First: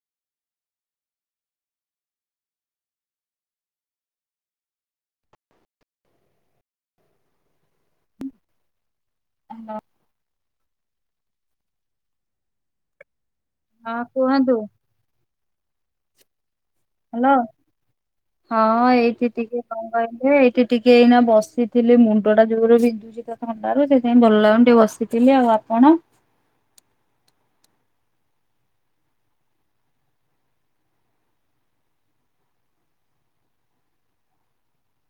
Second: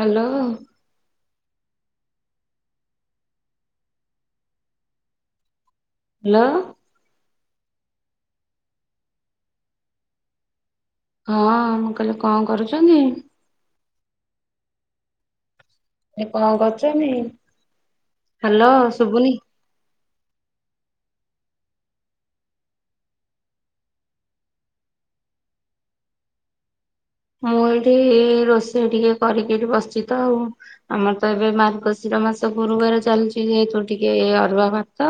Hello. Hello. ହୁଁ hello. ହଁ, ମୁଁ କହିଲି କଣ କରୁଚନ୍ତି? ହଁ, କୁହନ୍ତୁ। ଏ କଣ କରୁଚନ୍ତି? ହ୍ୟାଲୋ! ହଁ, ଏଇଠି ଶୁଭୁନି ଟିକେ କଣ କହିଲେ ଏଇଠି ଟିକେ ଏଇନା ବସିଥିଲି ମୁଣ୍ଡ ଟା ଯୋଉରେ ବିନ୍ଧୁଚି ଥଣ୍ଡାରୁ ସେଇଥିପାଇଁ ଭଲ ଲାଗୁନ ଟିକେ ବସିଥିଲି ଆଉ ଆପଣ? ମୁଁ ଏଠି ରୋଷେଇ ଟିକେ କରିକି ଏଠି ବସିଚି ତ ଆଉ। ଆମର ତ ଏବେ ମାର୍ଗଶିର ମାସ ଗୁରୁବାର ଚାଲିଛି ଯେହେତୁ ଟିକେ ଅରୁଆ ଭାତ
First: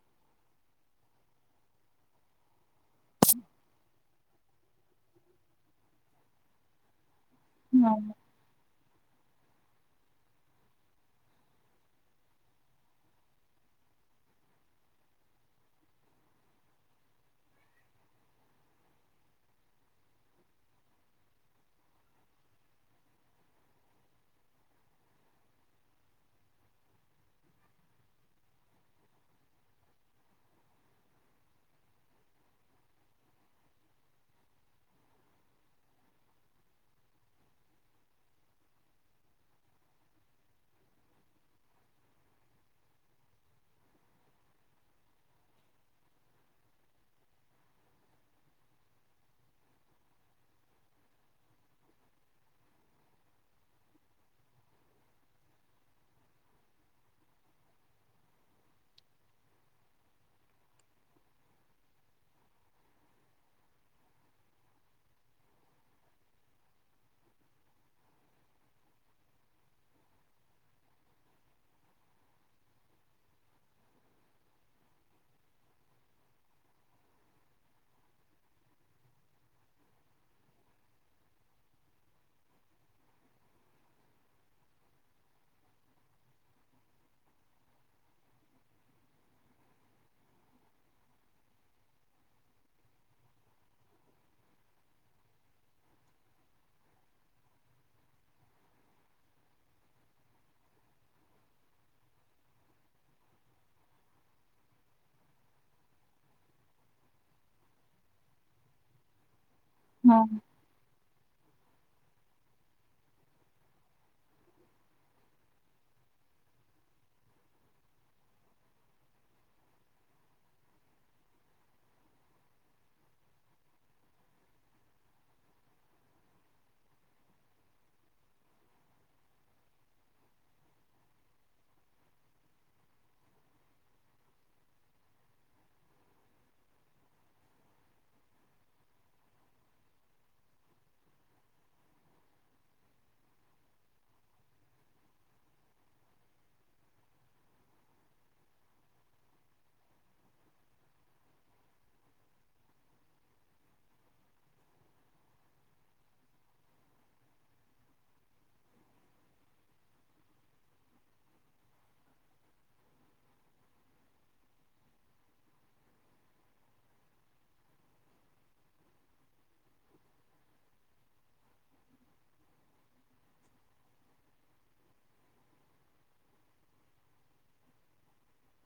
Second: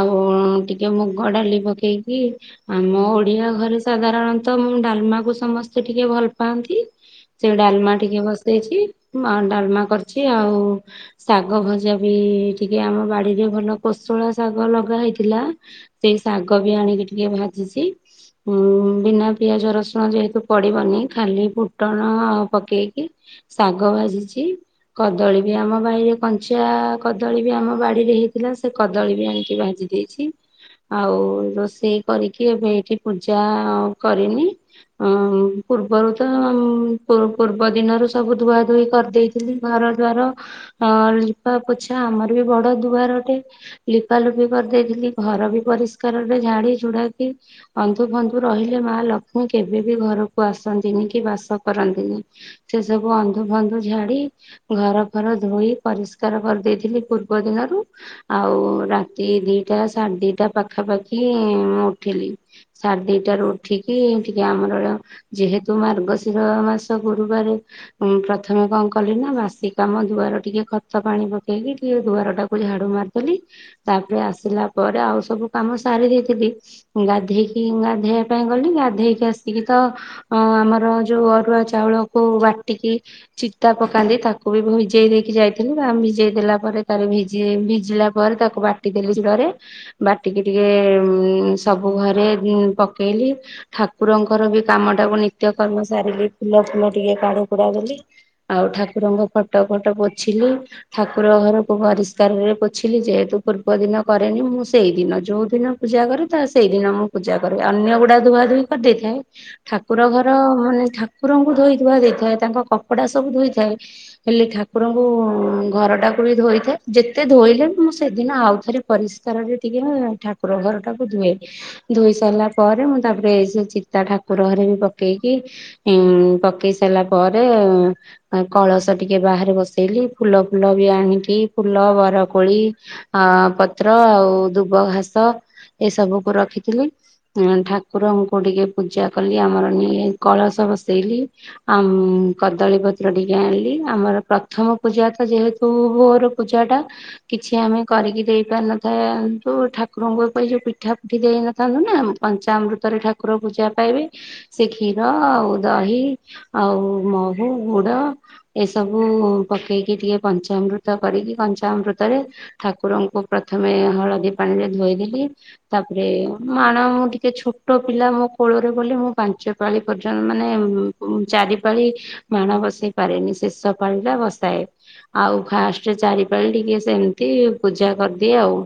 ଆଉ ଟିକେ ମୁଁ ମୁଗଡାଲି ପକେଇକି ଆମ ଓଡିଆ ଘରେ ସାଧାରଣତଃ ମୁଁ ଡାଲମାକୁ ସମସ୍ତେ ଟିକେ ଭଲ ପାଆନ୍ତି ସେ ଡାଲମା ହଁ। ଟିକେ ବସେଇଛି ଆ ଡାଲମା କରିଛି ଆଉ ଶାଗ ଭଜା ବି ଟିକେ ଆମ ବାଡିରେ ଭଲ କୋଶଳା ଶାଗ ଲଗା ହେଇଥିଲା। ସେଇ ଶାଗ ବି ଆଣିକି ଟିକେ ଭାଜିଛି। ହୁଁ, ବିନା ପିଆଜ ରସୁଣ ଯେହେତୁ ପଡିବନି। ଖାଲି ଫୁଟଣ ପକେଇକି ଶାଗ ଭାଜିଛି। କଦଳୀ ବି ଆମ ବାଇରେ କଞ୍ଚା କଦଳୀ ବି ଆମ ବାଡିରେ ହେଇଥିଲା ସେ କଦଳୀ ବି ଆଣିକି ଭାଜି ଦେଇ ଚି ଆଉ ରୋଷେଇ କରିକି ଏବେ ଏଇଠି ପୂଜା କରିନି ଉଁ ପୂର୍ବରୁ ତ ଉଁ ପୂର୍ବ ଦିନରୁ ସବୁ ଧୁଆ ଧୁଇ କରିଦେଇଥିଲି ଘର ଦ୍ୱାର ଅ ଲିପା ପୋଛା ଆମର ବି ବଡ ଦୁଆରଟେ ଲିପା ଲୁପି କରିଦେଇଥିଲି ଘର ବି ପରିଷ୍କାରରେ ଝାଡି ଝୁଡା କି ଅନ୍ଧୁ ଫନ୍ଧୁ ରହିଲେ ମା ଲକ୍ଷ୍ମୀ କେବେ ବି ଘରକୁ ଆସନ୍ତିନି କି ବାସ କରନ୍ତିନି। ସେ ସବୁ ଅନ୍ଧୁ ଫନ୍ଧୁ ଝାଡି ଘର ଫର ଧୋଇ ପରିଷ୍କାର କରିଦେଇଥିଲି ପୂର୍ବ ଦିନରୁ ଆଉ ରାତି ଦିଟା, ସାଢେ ଦିଟା ପାଖାପାଖି ମୁ ଉଠିଲି। ସାଢେ ଦିଟାରୁ ଉଠିକି ଟିକେ ଆମର ଯେହେତୁ ମାର୍ଗଶିର ମାସ ଗୁରୁବାରେ ଉଁ ପ୍ରଥମେ କଣ କଲିନା ବାସି କାମ ଦୁଆର ଟିକେ ଖତ ପାଣି ପକେଇକି ଟିକେ ଦୁଆର ଟା କୁ ଝାଡୁ ମାରିଦେଲି ତାପରେ ଆସିଲା ପରେ ଆଉ ସବୁ କାମ ସାରି ଦେଇଥିଲି। ଗାଧେଇକି ଗାଧେଇବା ପାଇଁ ଗଲି ଗାଧେଇକି ଆସିକି ତ ଅ ଆମର ଯୋଉ ଅରୁଆ ଚାଉଳକୁ ବାଟିକି ଚିତା ପକାନ୍ତି ତାକୁ ବି ଭିଜେଇ ଦେଇକି ଯାଇଥିଲି ତା ଭିଜେଇ ଦେଲା ପରେ ତାର ଭିେଇ ଭିଜିଲା ପରେ ଘରେ ତାକୁ ବାଟିଦେଲି ଶିଳରେ ବାଟିକି ଟିକେ ଉଁ ସବୁ ଘରେ ପକେଇଲି। ଠାକୁରଙ୍କର ବି କାମ ଟାକୁ ନିତ୍ୟ କର୍ମ ସାରିକି ଫୁଲ ଫୁଲ ଟିକେ କାଢ଼ିକୁଡା ଦେଲି। ଆଉ ଠାକୁରଙ୍କ ଫଟୋ ଫଟ ପୋଛିଲି। ଠାକୁର ଘରକୁ ପରିଷ୍କାରରେ ପୋଛିଲି ଯେହେତୁ ପୂର୍ବ ଦିନ କରେନି ମୁଁ ସେଇ ଦିନ ଯୋଉ ଦିନ ପୂଜା କରେ ତ ସେଇଦିନ ମୁଁ ପୂଜା କରେ ଅନ୍ୟ ଗୁଡା ଧୁଆ ଧୁଇ କରି ଦେଇଥାଏ। ଠାକୁର ହଁ ଘର ମାନେ ଠାକୁରଙ୍କୁ ଧୋଇଥଥିବା ଦେଇଥାଏ ତାଙ୍କ କପଡ଼ା ସବୁ ଧୋଇଥାଏ। ହେଲେ ଠାକୁରଙ୍କୁ ଘରଟାକୁ ବି ଧୋଇଥାଏ ଯେତେ ଧୋଇଲେ ବି ମୁଁ ସେଦିନ ଆଉଥରେ ପରିଷ୍କାରରେ ଟିକେ ମୁଁ ଠାକୁର ଘରଟା କୁ ଧୁଏ। ଧୋଇ ସାରିଲା ପରେ ମୁଁ ତାପରେ ଏ ଚିତା ଠାକୁର ଘରେ ବି ପକେଇକି ଉଁ ପକେଇ ସାରିଲା ପରେ କଳସ ଟିକେ ବାହାରେ ବସେଇଲି ଫୁଲ ଫୁଲ ବି ଆଣିକି ଫୁଲ ବରକୋଳି ଅ ପତ୍ର ଆଉ ଧୁବ ଘାସ ଏ ସବୁକୁୁ ରଖିଥିଲି ଉଁ ଠାକୁରଙ୍କୁ ଟିକେ ପୂଜା କଲି ଆମର ନି କଳସ ବସେଇଲି। ଆମ କଦଳୀ ପତ୍ର ଟିକେ ଆଣିଲି ଆମର ପ୍ରଥମ ପୂଜା ତ ଯେହେତୁ ତୁ ଭୋର ପୂଜା ଟା କିଛି ଆମେ କରିକି ଦେଇ ପାରିନଥାନ୍ତୁ ଠାକୁରଙ୍କ ଏ ପାଇଁ ଯୋଉ ପିଠା ପିଠି ଦେଇନଥାନ୍ତୁ ନା ପଞ୍ଚାମୃତ ରେ ଠାକୁର ପୂଜା ପାଇବେ। ସେ କ୍ଷୀର ଆଉ ଦହି, ଆଉ ମହୁ, ଗୁଡ ଏସବୁ ପକେଇକି ଟିକେ ପଞ୍ଚାମୃତ କରିକି କଞ୍ଚାମୃତରେ ଠାକୁରଙ୍କୁ ପ୍ରଥମେ ହଳଦୀ ପାଣି ରେ ଧୋଇଦେଲି ତାପରେ ମାଣ ମୁଁ ଟିକେ ଛୋଟ ପିଲା ମୋ କୋଳରେ ବୋଲି ମୁଁ ପାଞ୍ଚ ପାଳି ପର୍ଯ୍ୟନ୍ ମାନେ ଉଁ ଚାରି ପାଳି ମାଣ ବସେଇ ପାରେନି ଶେଷ ପାଳି ବସାଏ। ଆଉ ଫାଷ୍ଟରେ ଚାରିପାଳ ଟିକେ ସେମିତି ପୂଜା କରିଦିଏ ଆଉ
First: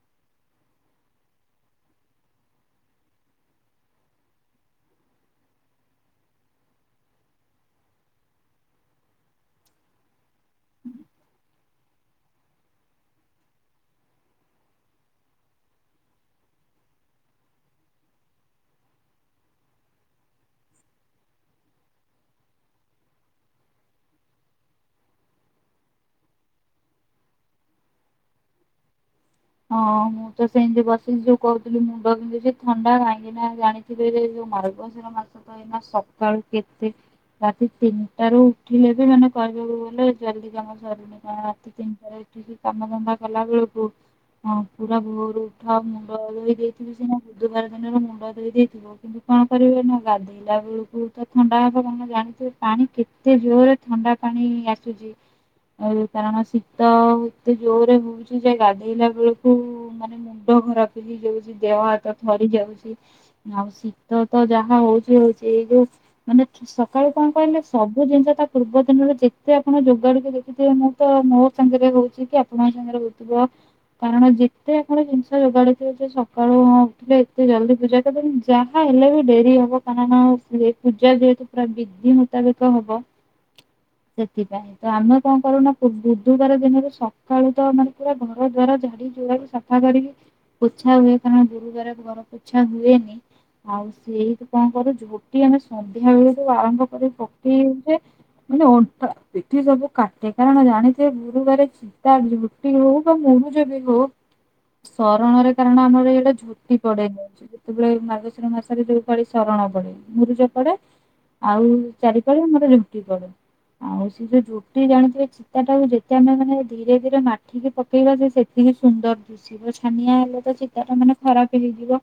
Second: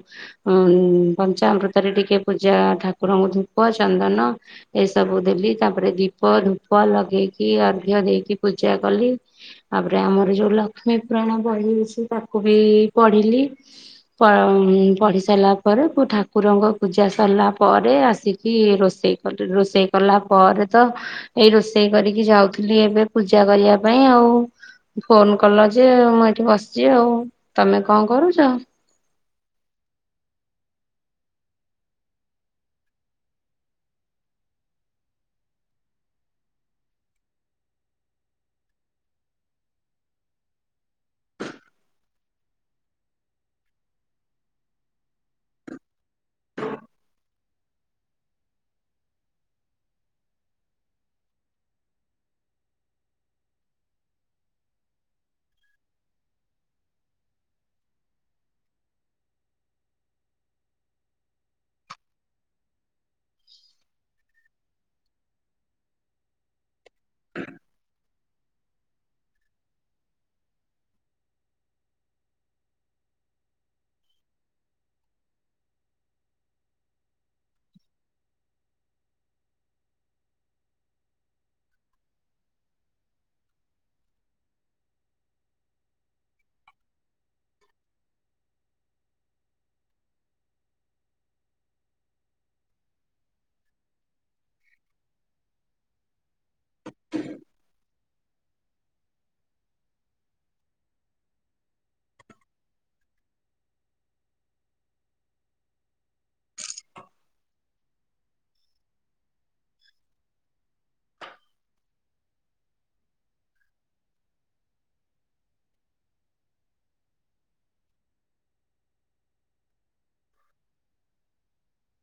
ଉଁ ପଞ୍ଚାମୃତ ରେ ଟିକେ ପୂଜା ଠାକୁରଙ୍କୁ ଧୂପ ଚନ୍ଦନ ଏ ସବୁ ଦେଲି ତାପରେ ଦୀପ ଧୂପ ଲଗେଇକି ଅର୍ଘ୍ୟ ଦେଇକି ପୂଜା କଲି ତାପରେ ଆମର ଯୋଉ ଲକ୍ଷ୍ମୀ ପୁରାଣ ବହି ଇଛି ତାକୁ ବି ପଢିଲି ପ ପଢି ସାରିଲା ପରେ ପୁ ଠାକୁରଙ୍କ ପୂଜା ସରିଲା ପରେ ଆସି କି ରୋଷେଇ କଲି ରୋଷେଇ କଲା ପରେ ତ ଏଇ ରୋଷେଇ କରିକି ଯାଉଥିଲି ଏବେ ପୂଜା କରିବା ପାଇଁ ଆଉ ଫୋନ କଲ ଯେ ମୁଁ ଏଇଠି ବସିଛି ଆଉ ତମେ କ କରୁଚ? ହଁ ମୁଁ ତ ସେମତି ବସିି ଯୋଉ କହୁଥିଲି ମୁଣ୍ଡ ବିନ୍ଧୁ ସେ ଥଣ୍ଡା କାଁକି ନା ଜାଣିଥିବ ଯୋଉ ମାରଗ ଗସିର ମାଛ ତ ଏଇନା ସକାଳୁ କେତେ ରାତି ତିନିଟା ରୁ ଉଠିଲେ ବି ମାନେ କରିବାକୁ ଗଲେ ଜଲଦି କାମ ସରେ ରାତି ତିନିଟାରେ ଏଠିକି କାମଧନ୍ଦା କଲା ବେଳକୁ ହଁ ପୁରା ଭୋରୁ ଉଠା ମୁଣ୍ଡ ଧୋଇ ଦେଇଥିବି ସିନା ବୁଧବାର ଦିନରେ ମୁଣ୍ଡ ଧୋଇ ଦେଇଥିବ। କିନ୍ତୁ କଣ କରିବେ ନା ଗାଧୁ ପିଲା ବେଳକୁ ତ ଥଣ୍ଡା ହବ କଣ ଜାଣିଥିବ ପାଣି କେତେ ଜୋରେ ଥଣ୍ଡା ପାଣି ଆସୁଚି। ଆଉ କାରଣ ଶୀତ ଏତେ ଜୋରରେ ହଉଚି ଯେ ଗାଧେଇଲା କୁଳକୁ ମାନେ ମୁଣ୍ଡ ଖରାପ ହେଇଯାଉଚି ଦେହ ହାତ ଥରି ଯାଉଚି। ଆଉ ଶୀତ ତ ଯାହା ହୋଉଚି ହୋଉଚି ଏଇ ଯୋଉ ମାନେ ଚୁ ସକାଳୁ କ କହିଲେ ସବୁ ଜିନିଷ ତା ପୂର୍ବ ଦିନରେ ଯେତେ ଆପଣ ଯୋଗାଡୁକୁ ଦେଖିଥିବେ ମୋ ତ ମୋ ସାଙ୍ଗରେ ହଉଛି କି ଆପଣଙ୍କ ସାଙ୍ଗରେ ହଉଥିବ କାରଣ ଯେତେ ଆପଣ ଜିନିଷ ଯୋଗାଡିଥିବେ ଯେ ସକାଳୁ ଉଠିଲେ ଏତେ ଜଲଦି ପୂଜା ତଦାବି ଯାହା ହେଲେ ବି ଡେରି ହବ କାରଣ ସିଏ ପୂଜା ଯେହେତୁ ପୁରା ବିଧି ମୁତାବିକ ହବ ସେଥିପାଇଁ। ତ ଆମେ କଣ କରୁନା ପୁ ବୁଧବାର ଦିନରେ ସକାଳୁ ତ ମାନେ ପୁରା ଘର ଦ୍ଵାରା ଝାଡୁ ଯୁଆଡୁ ସଫା କରିକି ପୋଛା ହୁଏ କାରଣ ଗୁରୁବାର ଘର ପୋଛା ହୁଏନି। ଆଉ ସେଇଠି କ କରୁ ଝୋଟି ଆମେ ସନ୍ଧ୍ୟା ବେଳକୁ ଆଳମ୍ଭ କରି ପକେଇଉଜେ ମାନେ ଅଣ୍ଟା ଏଠି ସବୁ କାଟେ କାରଣ ଜାଣିଥିଏ ଗୁରୁବାରେ ଚୁ ଇତା ଝୁଟି ହଉ ବା ମହୁଯବୁ ହୋଊ ଶରଣରେ କାରଣ ଆମର ଏଇଆଡ଼େ ଝୁଟି ପଡେ ନି। ଯେତେବେଳେ ମାର୍ଗଶିର ମାସରେ ଯୋଉ ପାଡି ଶରଣ ପଡେ ମୁରିଜ ପଡେ ଆଉ ଚାରିପାଳିି ଆମୋରେ ଝୁନ୍ଟି ପଡେ। ଆଉ ସେ ଯୋଉ ଝୁଟି ଜାଣିଥିବେ ଚିତା ଟାକୁ ଯେତେ ଆମେ ମାନେ ଧୀରେ ଧୀରେ ମାଠିକି ପକେଇବାଜେ ସେ ଟିକି ସୁନ୍ଦର ଦିଶିବ ଛାନିଆ ହେଲେ ତ ଚିତା ଟା ମାନେ ଖରାପ ହେଇଯିବ।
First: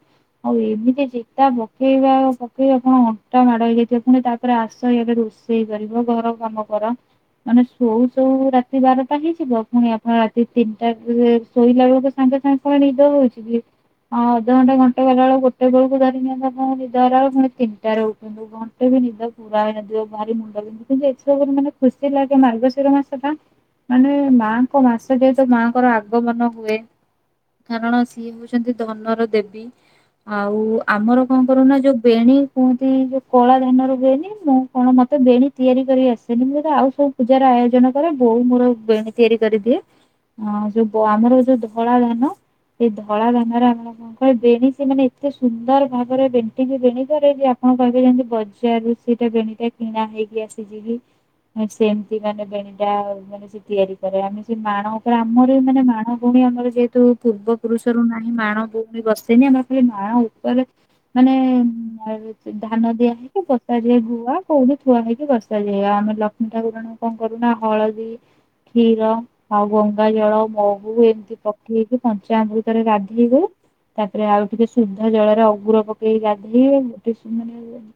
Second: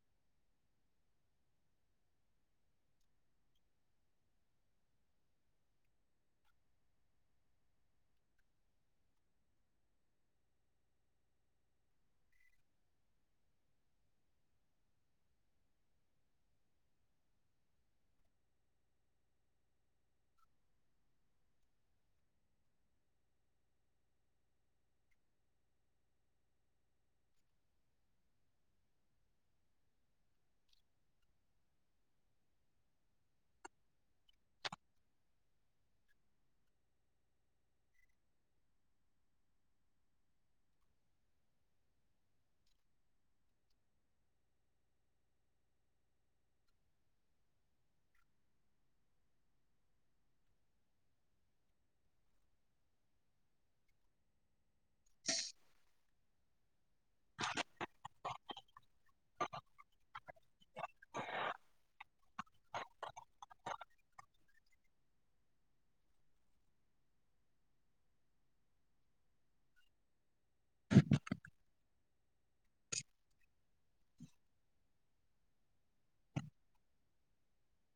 ଆଉ ଏମିତି ଚିତା ପକେଇବା ପକାଇ ଆପଣ ଅଣ୍ଟା ମାଡ ହେଇଯାଇଥିବ ପୁଣି ତା ତାରେ ଆସ ଇଆଡେ ରୋଷେଇ କରିବ ଘର କାମ କର ମାନେ ସୋଉ ସୋଉ ରାତି ବାରଟା ହେଇଯିବ ପୁଣି ଆପଣ ରାତି ତିନିଟା ଶୋଇଲା ବେଳକୁ ସାଙ୍ଗେ ସାଙ୍ଗେ କୁଆ ନିଦ ହଉଛି କି ହଁ ଅଧଘଣ୍ଟା ଘଣ୍ଟ ଗଲାବେ ଗୋଟେ ଧୋଉକୁ ଧରି [unintelligible] ନିଦ ହେଲା ବେଳକୁ ପୁଣି ତିନିଟା ଉଠ ଘଣ୍ଟ ବି ନିଦ ପୁରା ହେଇନଥିବା ଭାରି ମୁଣ୍ଡ ବିନ [unintelligible] ଏସବୁରେ ମାନେ ଖୁସି ଲାଗେ ମାର୍ଗଶୀର ମାସ ଟା ମାନେ ମାଙ୍କ ମାସ ଯେହେତୁ ମା କର ଆଗମନ ହୁଏ କାରଣ ସିଏ ହଉଛନ୍ତି ଧନର ଦେବୀ। ଆଉ ଆମର କଣ କରୁନା ଯୋଉ ବେଣୀ କୁହନ୍ତି ଯୋଉ କଳା ଧାନ ର ବୁଣୀ ମୁଁ କଣ ମତେ ବେଣୀ ତିଆରି କରି ଆସେନି ମୁଁ ଆଉ ସବୁ ପୂଜାର ଆୟୋଜନ କରେ ବୋଉ ମୋର ବେଣୀ ତିଆରି କରିଦିଏ ହଁ ଯୋଉ ଆମର ଯୋଉ ଧଳା ଧାନ ସେଇ ଧଳା ଧାନରେ ଆମର ହ କହିଲ ବେଣୀ ସେ ମାନେ ଏତେ ସୁନ୍ଦର ଭାବରେ ବେଣ୍ଟିିକ ବେଣ କରେ ଆପଣ କହିବେ ଯେତି ବଜାରରୁ ସେଇଟା ବେଣଟା କିଣା ହେଇକି ଆସିଯିବି ସେମିତି ମାନେ ବେଣଟା ମାନେ ସେ ତିଆରି କରେ ଆମେ ସେ ମାଣ ଆ ଆମର ମାନେ ମାଣ ଭଉଣୀ ଆମର ଯେହେତୁ ପୂର୍ବ ପୁରୁଷରୁ ନାହିଁ ମାଣ ଭଉଣୀ ବସେନି ଆମର ଖାଲି ମାଣଉ ପରେ ମାନେ ଧାନ ଦିଆ ହେଇକି ବର୍ଷାଯାଏ ଗୁଆ କୋଉଠି ଥୁଆ ହେଇକି ବର୍ଷାଯାଏ ଆମେ ଲଷ୍ମୀ ଠାକୁରଣ କଣ କରୁନା ହଳଦୀ କ୍ଷୀର ଆଉ ଗ ଗଙ୍ଗା ଜଳ ମହୁ ଏମିତି ପକେଇ ହେକି କଞ୍ଚା ଆମୃତରେ ଗାଧୁ ତାପରେ ଆଉ ଟିକେ ଶୁଦ୍ଧ ଜଳରେ ଅଗୁର ପକେଇକି ଗାଧେଇ ଗୋଟେ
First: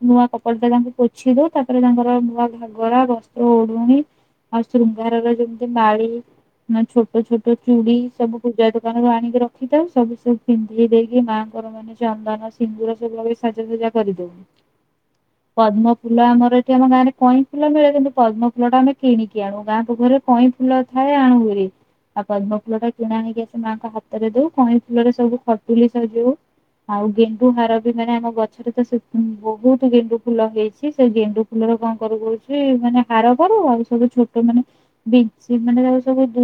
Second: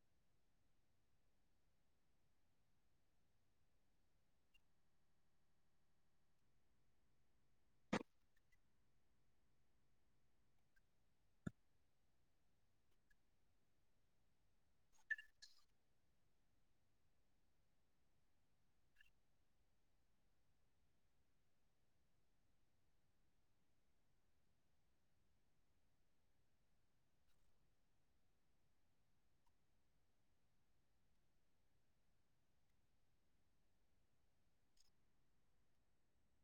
ନୂଆ କପଡ଼ ଟା ତାଙ୍କୁ ପୋଛି ଦଉ ତାପରେ ତାଙ୍କର ନୂଆ ଘାଗରା ବସ୍ତ୍ର ଓଡୁଣି ଆଉ ଶୃଙ୍ଗାରଗ ଯେଉମିତି ମାଳି ନା ଛୋଟ ଛୋଟ ଚୁଡ଼ି ସବୁ ପୂଜା ଦୋକାନ ରୁ ଆଣିକି ରଖିଥାଉ ସବୁ ସବୁ ପିନ୍ଧି ଦେଇକି ମାଆଙ୍କର ମାନେ ଚନ୍ଦନ ସିନ୍ଦୁର ସବୁ ଭାବେ ସାଜାସଜା କରିଦଉନି ପଦ୍ମ ଫୁଲ ଆମର ଏଠି ଆମ ଗାଁରେ କଇଁ ଫୁଲ ମିଳେ କିନ୍ତୁ ପଦ୍ମ ଫୁଲ ଟା ଆମେ କିଣିକି ଆଣୁ ଗାଁ ପାଖରେ କଇଁ ଫୁଲ ଥାଏ ଆଣୁଗରି ଆଉ ପଦ୍ମ ଫୁଲ ଟା କିଣା ହେଇକି ଆ ମାଆଙ୍କ ହାତରେ ଦଉ କଇଁ ଫୁଲରେ ସବୁ ଖଟୁଲି ସଜଉ ଆଉ ଗେଣ୍ଡୁ ହାର ବି ମାନେ ଆମ ଗଛରେ ତ ବହୁତ ଗେଣ୍ଡୁ ଫୁଲ ହେଇଛି ସେ ଗେଣ୍ଡୁ ଫୁଲର କଣ କରୁ କହୁଛି ମାନେ ହାର କର ଆଉ ସବୁ ଛୋଟ ମାନେ ବି ମାନେ ତାକୁ ସବୁ ଦୁ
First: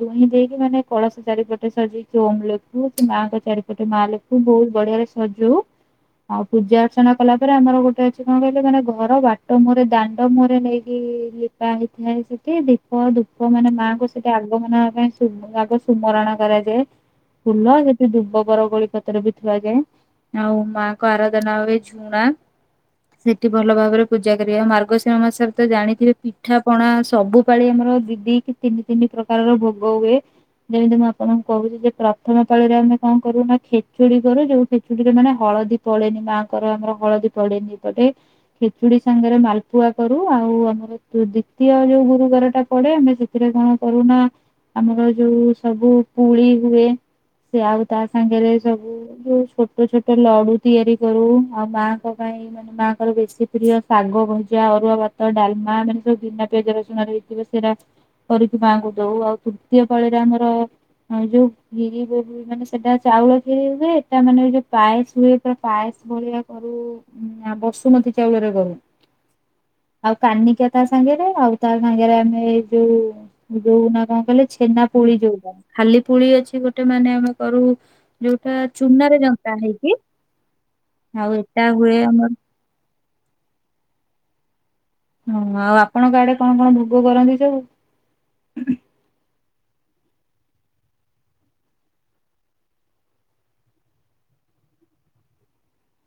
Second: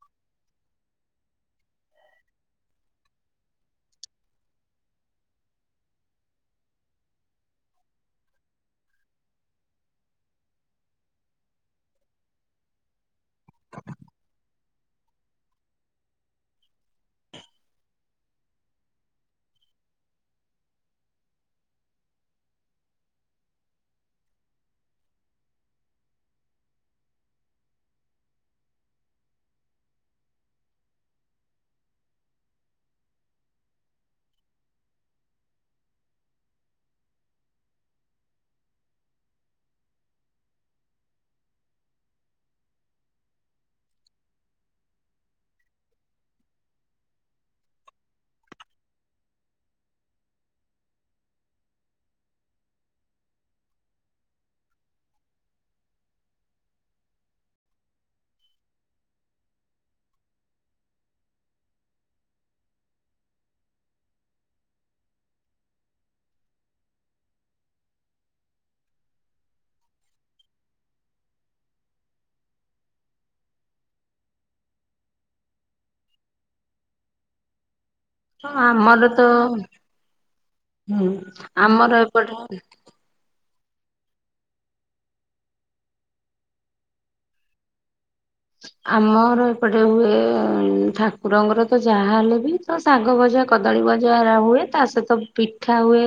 ଦୁହିଁ ଦେଇକି ମାନେ କଳସ ଚାରିପଟେ ସଜେଇକି ଓମ୍ ଲେଖୁ କି ମାଆଙ୍କ ଚାରିପଟେ ମା ଲେଖୁ ତୁ ବହୁତ ବଢିଆରେ ସଜଉ ଆଉ ପୂଜା ଅର୍ଚ୍ଚନା କଲା ପରେ ଆମର ଗୋଟେ ଅଛି କଣ କହିଲେ ମାନେ ଘର ବାଟ ମହରେ ଦାଣ୍ଡ ମ ମୁହଁରେ ନେଇ ଲିପା ହେଇଥାଏ ସେଠି ଦୀପ ଦୁଃଖ ମାନେ ମାଙ୍କୁ ସେଠି ଆଗମନ ପାଇଁ ଆଗ ସୁମରଣ କରାଯାଏ ଫୁଲ ଯଦି ଧୁବ ବର ଗୋଳି ପତରେ ବି ଥିବା ଯାଏ ଆଉ ମାଙ୍କ ଆରାଧନା ହବେ ଝୁଣା ସେଠି ଭଲ ଭାବରେ ପୂଜା କରିବା ମାର୍ଗଶିଂର ମାସରେ ତ ଜାଣିଥିବେ ପିଠା ପଣା ସବୁ ଦୀପାଳି ଆମର ଦି ଦି କି ତିନି ତିନି ପ୍ରକାରର ଭୋଗ ହୁଏ ଯେମିତି ମୁଁ ଆପଣଙ୍କୁ କହୁଛି ଯେ ପ୍ରଥମ ପାଳିରେ ଆମେ କଣ କରୁ ନା ଖେଚୁଡି କରୁ ଯୋଉ ଖେଚୁଡିରେ ମାନେ ହଳଦୀ ପଳେନି ମାଆଙ୍କର ଆମର ହଳଦୀ ପଡେନି ଏପଟେ। ଖେଚୁଡି ସାଙ୍ଗରେ ମାଲପୁଆ କରୁ ଆଉ ଆମର ଦ୍ଵିତୀୟ ଯୋଉ ଗୁରୁବାର ଟା ପଡେ ଆମେ ସେଥିରେ କଣ? କରୁନା ଆମର ଯୋଉ ସବୁ ପୁଳି ହୁଏ। ସେ ଆଉ ତା ସାଙ୍ଗରେ ସବୁ ଯୋଉ ଛୋଟ ଛୋଟ ଲଡୁ ତିଆରି କରୁ ଆଉ ମାଙ୍କ ପାଇଁ। ମାନେ ମାଆଙ୍କର ବେଶୀ ପ୍ରିୟ ଶାଗ ଭଜା ଅରୁଆ ଭାତ ଡାଲମା ମାନେ ସବୁ ବିନା ପିଆଜ ରସୁଣ ର ହେଇଥିବ ସେଇଟା। ମାଙ୍କୁ ଦଉ ଆଉ ତୃତୀୟ ପାଳରେ ଆମର ଯୋଉ ଗିରି ମାନେ ସେଟା ଚାଉଳ କି ହୁଏ ଏଟା ମାନେ ପାଏସ ହୁଏ ପାଏସ ଭଳିଆ କରୁ। ଁ ବସୁମତୀ ଚାଉଳରେ କରୁ। ଆଉ କାନିକା ତା ସାଙ୍ଗରେ ଆଉ ତା ସାଙ୍ଗରେ ଆମେ ଯୋଉ ଯୋଉ ନା କଣ କହିଲେ ଛେନା ପୋଳି ଯୋଉ ଖାଲି ପୁଳି ଅଛି ଗୋଟେ ମାନେ ଆମେ କରୁ। ହଁ ଯୋଉଟା ଆମର ଚୁନାରେ ତ ଜଙ୍କା ହେଇକି ହୁଁ ଆଉ ଏଟା ହୁଏ ଆମର। ହଁ ଆଉ ଆପଣଙ୍କ ଆଡେ କଣ କଣ ଭୋଗ କରନ୍ତି ସବୁ? ଆମର ଏପଟେ ହୁଏ ଠାକୁରଙ୍କର ତ ଯାହା ହେଲେ ବି ତ ଶାଗ ଭଜା କଦଳୀ ଭଜା ହୁଏ ତା ସହିତ ପିଠା ହୁଏ।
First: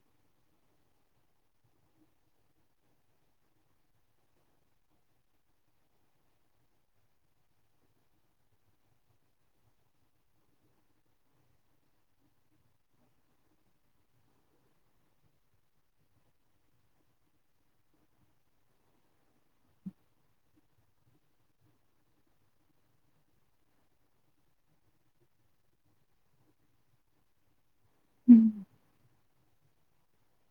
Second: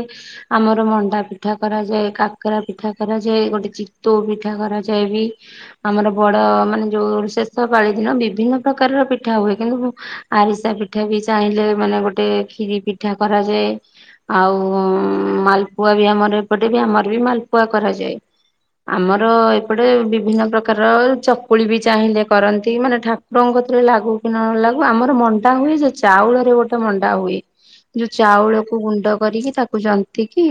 ଆମର ମଣ୍ଡା ପିଠା କରାଯାଏ କାକରା ପିଠା କରାଯାଏ ଗୋଟେ ଚିତଉ ପିଠା କରାଯାଏ ବି। ଆମର ବଡ ମାନେ ଯୋଉ ଶେଷକାାଳି ଦିନ ବିଭିନ୍ନ ପ୍ରକାରର ପିଠା ହୁଏ କିନ୍ତୁ? ଆରିସା ପିଠା ବି ଚାହିଁଲେ ମାନେ ଗୋଟେ ଖ୍ଷିରି ପିଠା କରାଯାଏ। ଆଉ ମାଲପୁଆ ବି ଆମର ଏପଟେ ବି ଆମର ବି ମାଲପୁଆ କରାଯାଏ। ଆମର ଏପଟେ ବିଭିନ୍ନ ପ୍ରକାର କକୁଳି ବି ଚାହିଁଲେ କରନ୍ତି ମାନେ ଠାକୁରଙ୍କଥିରେ ଲାଗୁ କି ନ ଲାଗୁ ଆମର ମଣ୍ଡା ହୁଏ ଯେ ଚାଉଳରେ ଗୋଟେ। ମଣ୍ଡା ହୁଏ ଯୋଉ ଚାଉଳକୁ ଗୁଣ୍ଡ କରିକି ତାକୁ ଯନ୍ତ ତିକି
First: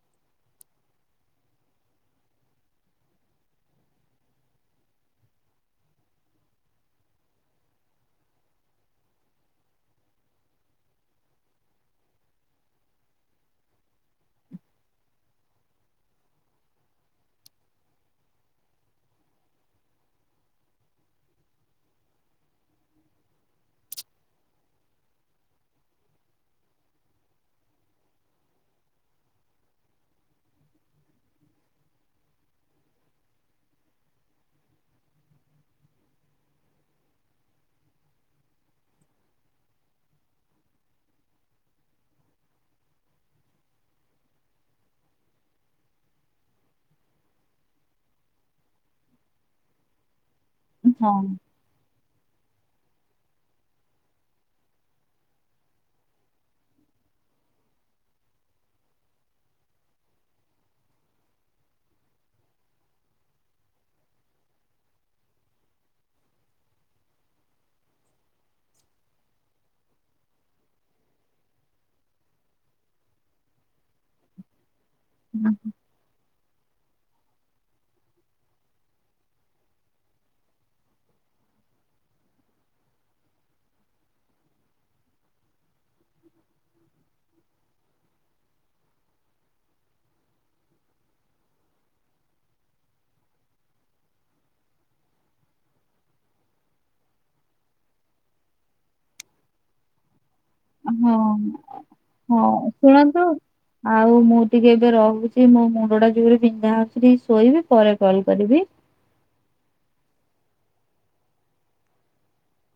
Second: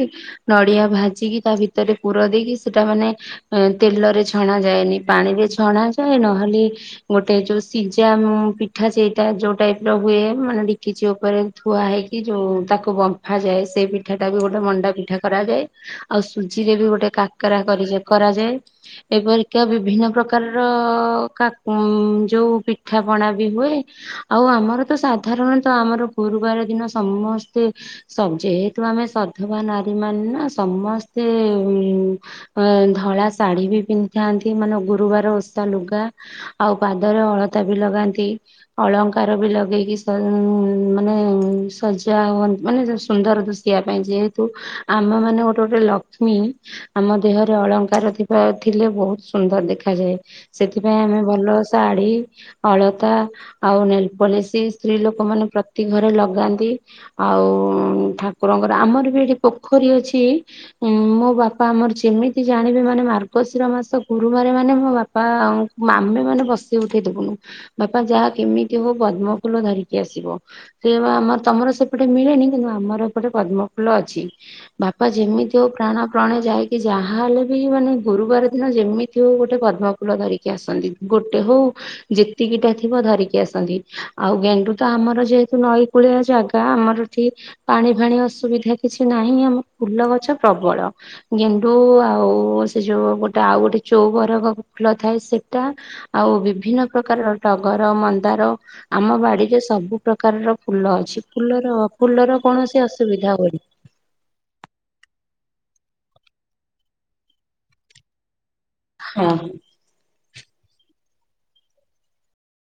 ନଡିଆ ଭାଜିକି ତା ଭିତରେ ପୁର ଦେଇକି ସେଟା ମାନେ ଏ ତେଲରେ ଛଣା ଯାଏନି ପାଣି ରେ ଛଣା ଯାଏ ନହେଲେ। ଗୋଟେ ଯୋଉ ସିଝା ପିଠା ସେଟା ଯୋଉ ଟାଇପ ର ହୁଏ ମାନେ ଡିକିଛି ଉପରେ ଥୁଆ ହେଇକି ଯୋଉ ତାକୁ ବମ୍ଫା ଯାଏ ସେ ପିଠା ଟା ବି ଗୋଟେ ମଣ୍ଡା ପିଠା କରାଯାଏ। ଆଉ ସୁଜି ରେ ବି ଗୋଟେ କାକରା କରି କରାଯାଏ ଏପରିକି ବିଭିନ୍ନ ପ୍ରକାର ରା ଯେଉଁ ପିଠାପଣା ବି ହୁଏ। ଆଉ ଆମର ତ ସାଧାରଣତଃ ଆମର ଗୁରୁବାର ଦିନ ସମସ୍ତେ ଯେହେତୁ ଆମେ ସଧବା ନାରୀ ମାନେ ନା ସମସ୍ତେ ଉ! ଅ ଧଳା ଶାଢୀ ବି ପିନ୍ଧିଥାନ୍ତି ମାନେ ଗୁରୁବାର। ଲୁଗା ଆଉ ପାଦରେ ଅଳତା ବି ଲଗାନ୍ତି। ଅଳଙ୍କାର ବି ଲଗେଇକି ମାନେ ସଜା ହୁ ମାନେ ସୁନ୍ଦର ଦ। ଶିବା ପାଇଁ ଯେହେତୁ ଆମ ମାନେ ଗୋଟେ ଗୋଟେ ଲକ୍ଷ୍ମୀ। ଆମ ଦେହରେ ଅଳଙ୍କାର ଥିବା ଥିଲେ ବହୁତ ସୁନ୍ଦର ଦେଖାଯାଏ। ସେଥିପାଇଁ ଆମେ ହଁ ଭଲ ଶାଢୀ ଅଳତା ଆଉ ନେଲପଲେଶୀ ସ୍ତ୍ରୀ ଲୋକ ମାନ ପ୍ରତି ଘରେ ଲଗାନ୍ତି। ଆଉ ଠାକୁରଙ୍କର ଆମର ବି ଏଠି ପୋଖରୀ ଅଛି। ହୁଁ ମୋ ବାପା ଆମର ଯେମିତି ଜାଣିବେ ମାନେ ମାର୍ଗଶିର ମାସ ଗୁରୁବାର ମାନେ ମୋ ବାପା। ବା ମାମେ ମାନେ ବସ ଉଠେଇଦବୁନୁ। ବାପା ଯାହା କେମିତି ହଉ ପଦ୍ମଫୁଲ ଧରିକି ଆସିବ। ସେ ଆମ ତମର ସେପଟେ ମିଳେନି କିନ୍ତୁ ଆମର ଏପଟେ ପଦ୍ମ ଫୁଲ ଅଛି। ବାପା ହଁ ଯେମିତି ହଉ ପ୍ରାଣ ପ୍ରାଣେ ଯାଇକ କି ଯାହାହଲେ ବି ମାନେ ଗୁରୁବାର ଦିନ ଯେମିତି ହଉ ଗୋଟେ ପର୍ବ। ଫୁଲ ଧରିକି ଆସନ୍ତି ଗୋଟେ ହଉ। ଯେତିକିଟା ଥିବ ଧରିକି ଆସନ୍ତି ଆଉ ଗେଣ୍ଡୁ ତ ଆମର ଯେହେତୁ ନଈ କୁଳିଆ ଜାଗା ଆମର ଏଠି ପାଣି ଫାଣି ଅସୁବିଧା କିଛି ନାହିଁ ଆମ ଫୁଲ ଗଛ ପ୍ରବଳ। ଗେଣ୍ଡୁ ଆଉ ସେ ଯୋଉ ଗୋଟେ ଆଉ ଗୋଟେ ଚଉବର ଫୁଲ ଥାଏ ସେଟା ଆଉ ବିଭିନ୍ନ ପ୍ରକାର ଟଗର, ମନ୍ଦାର ଆମ ବାଡିରେ ସବୁ ପ୍ରକାରର ଫୁଲ ଅଛି। ଫୁଲର ଫୁଲର ହଁ କୌଣସି ଶୁଣନ୍ତୁ ଅସୁବିଧା ହୁଏନି ଆଉ ମୁଁ ଟିକେ ଏବେ ରହୁଛି ମୋ ମୁଣ୍ଡଟା ଜୋରରେ ବିନ୍ଧା ହଉଛି। ଶୋଇବି ପରେ କଲ୍ କରିବି ହଁ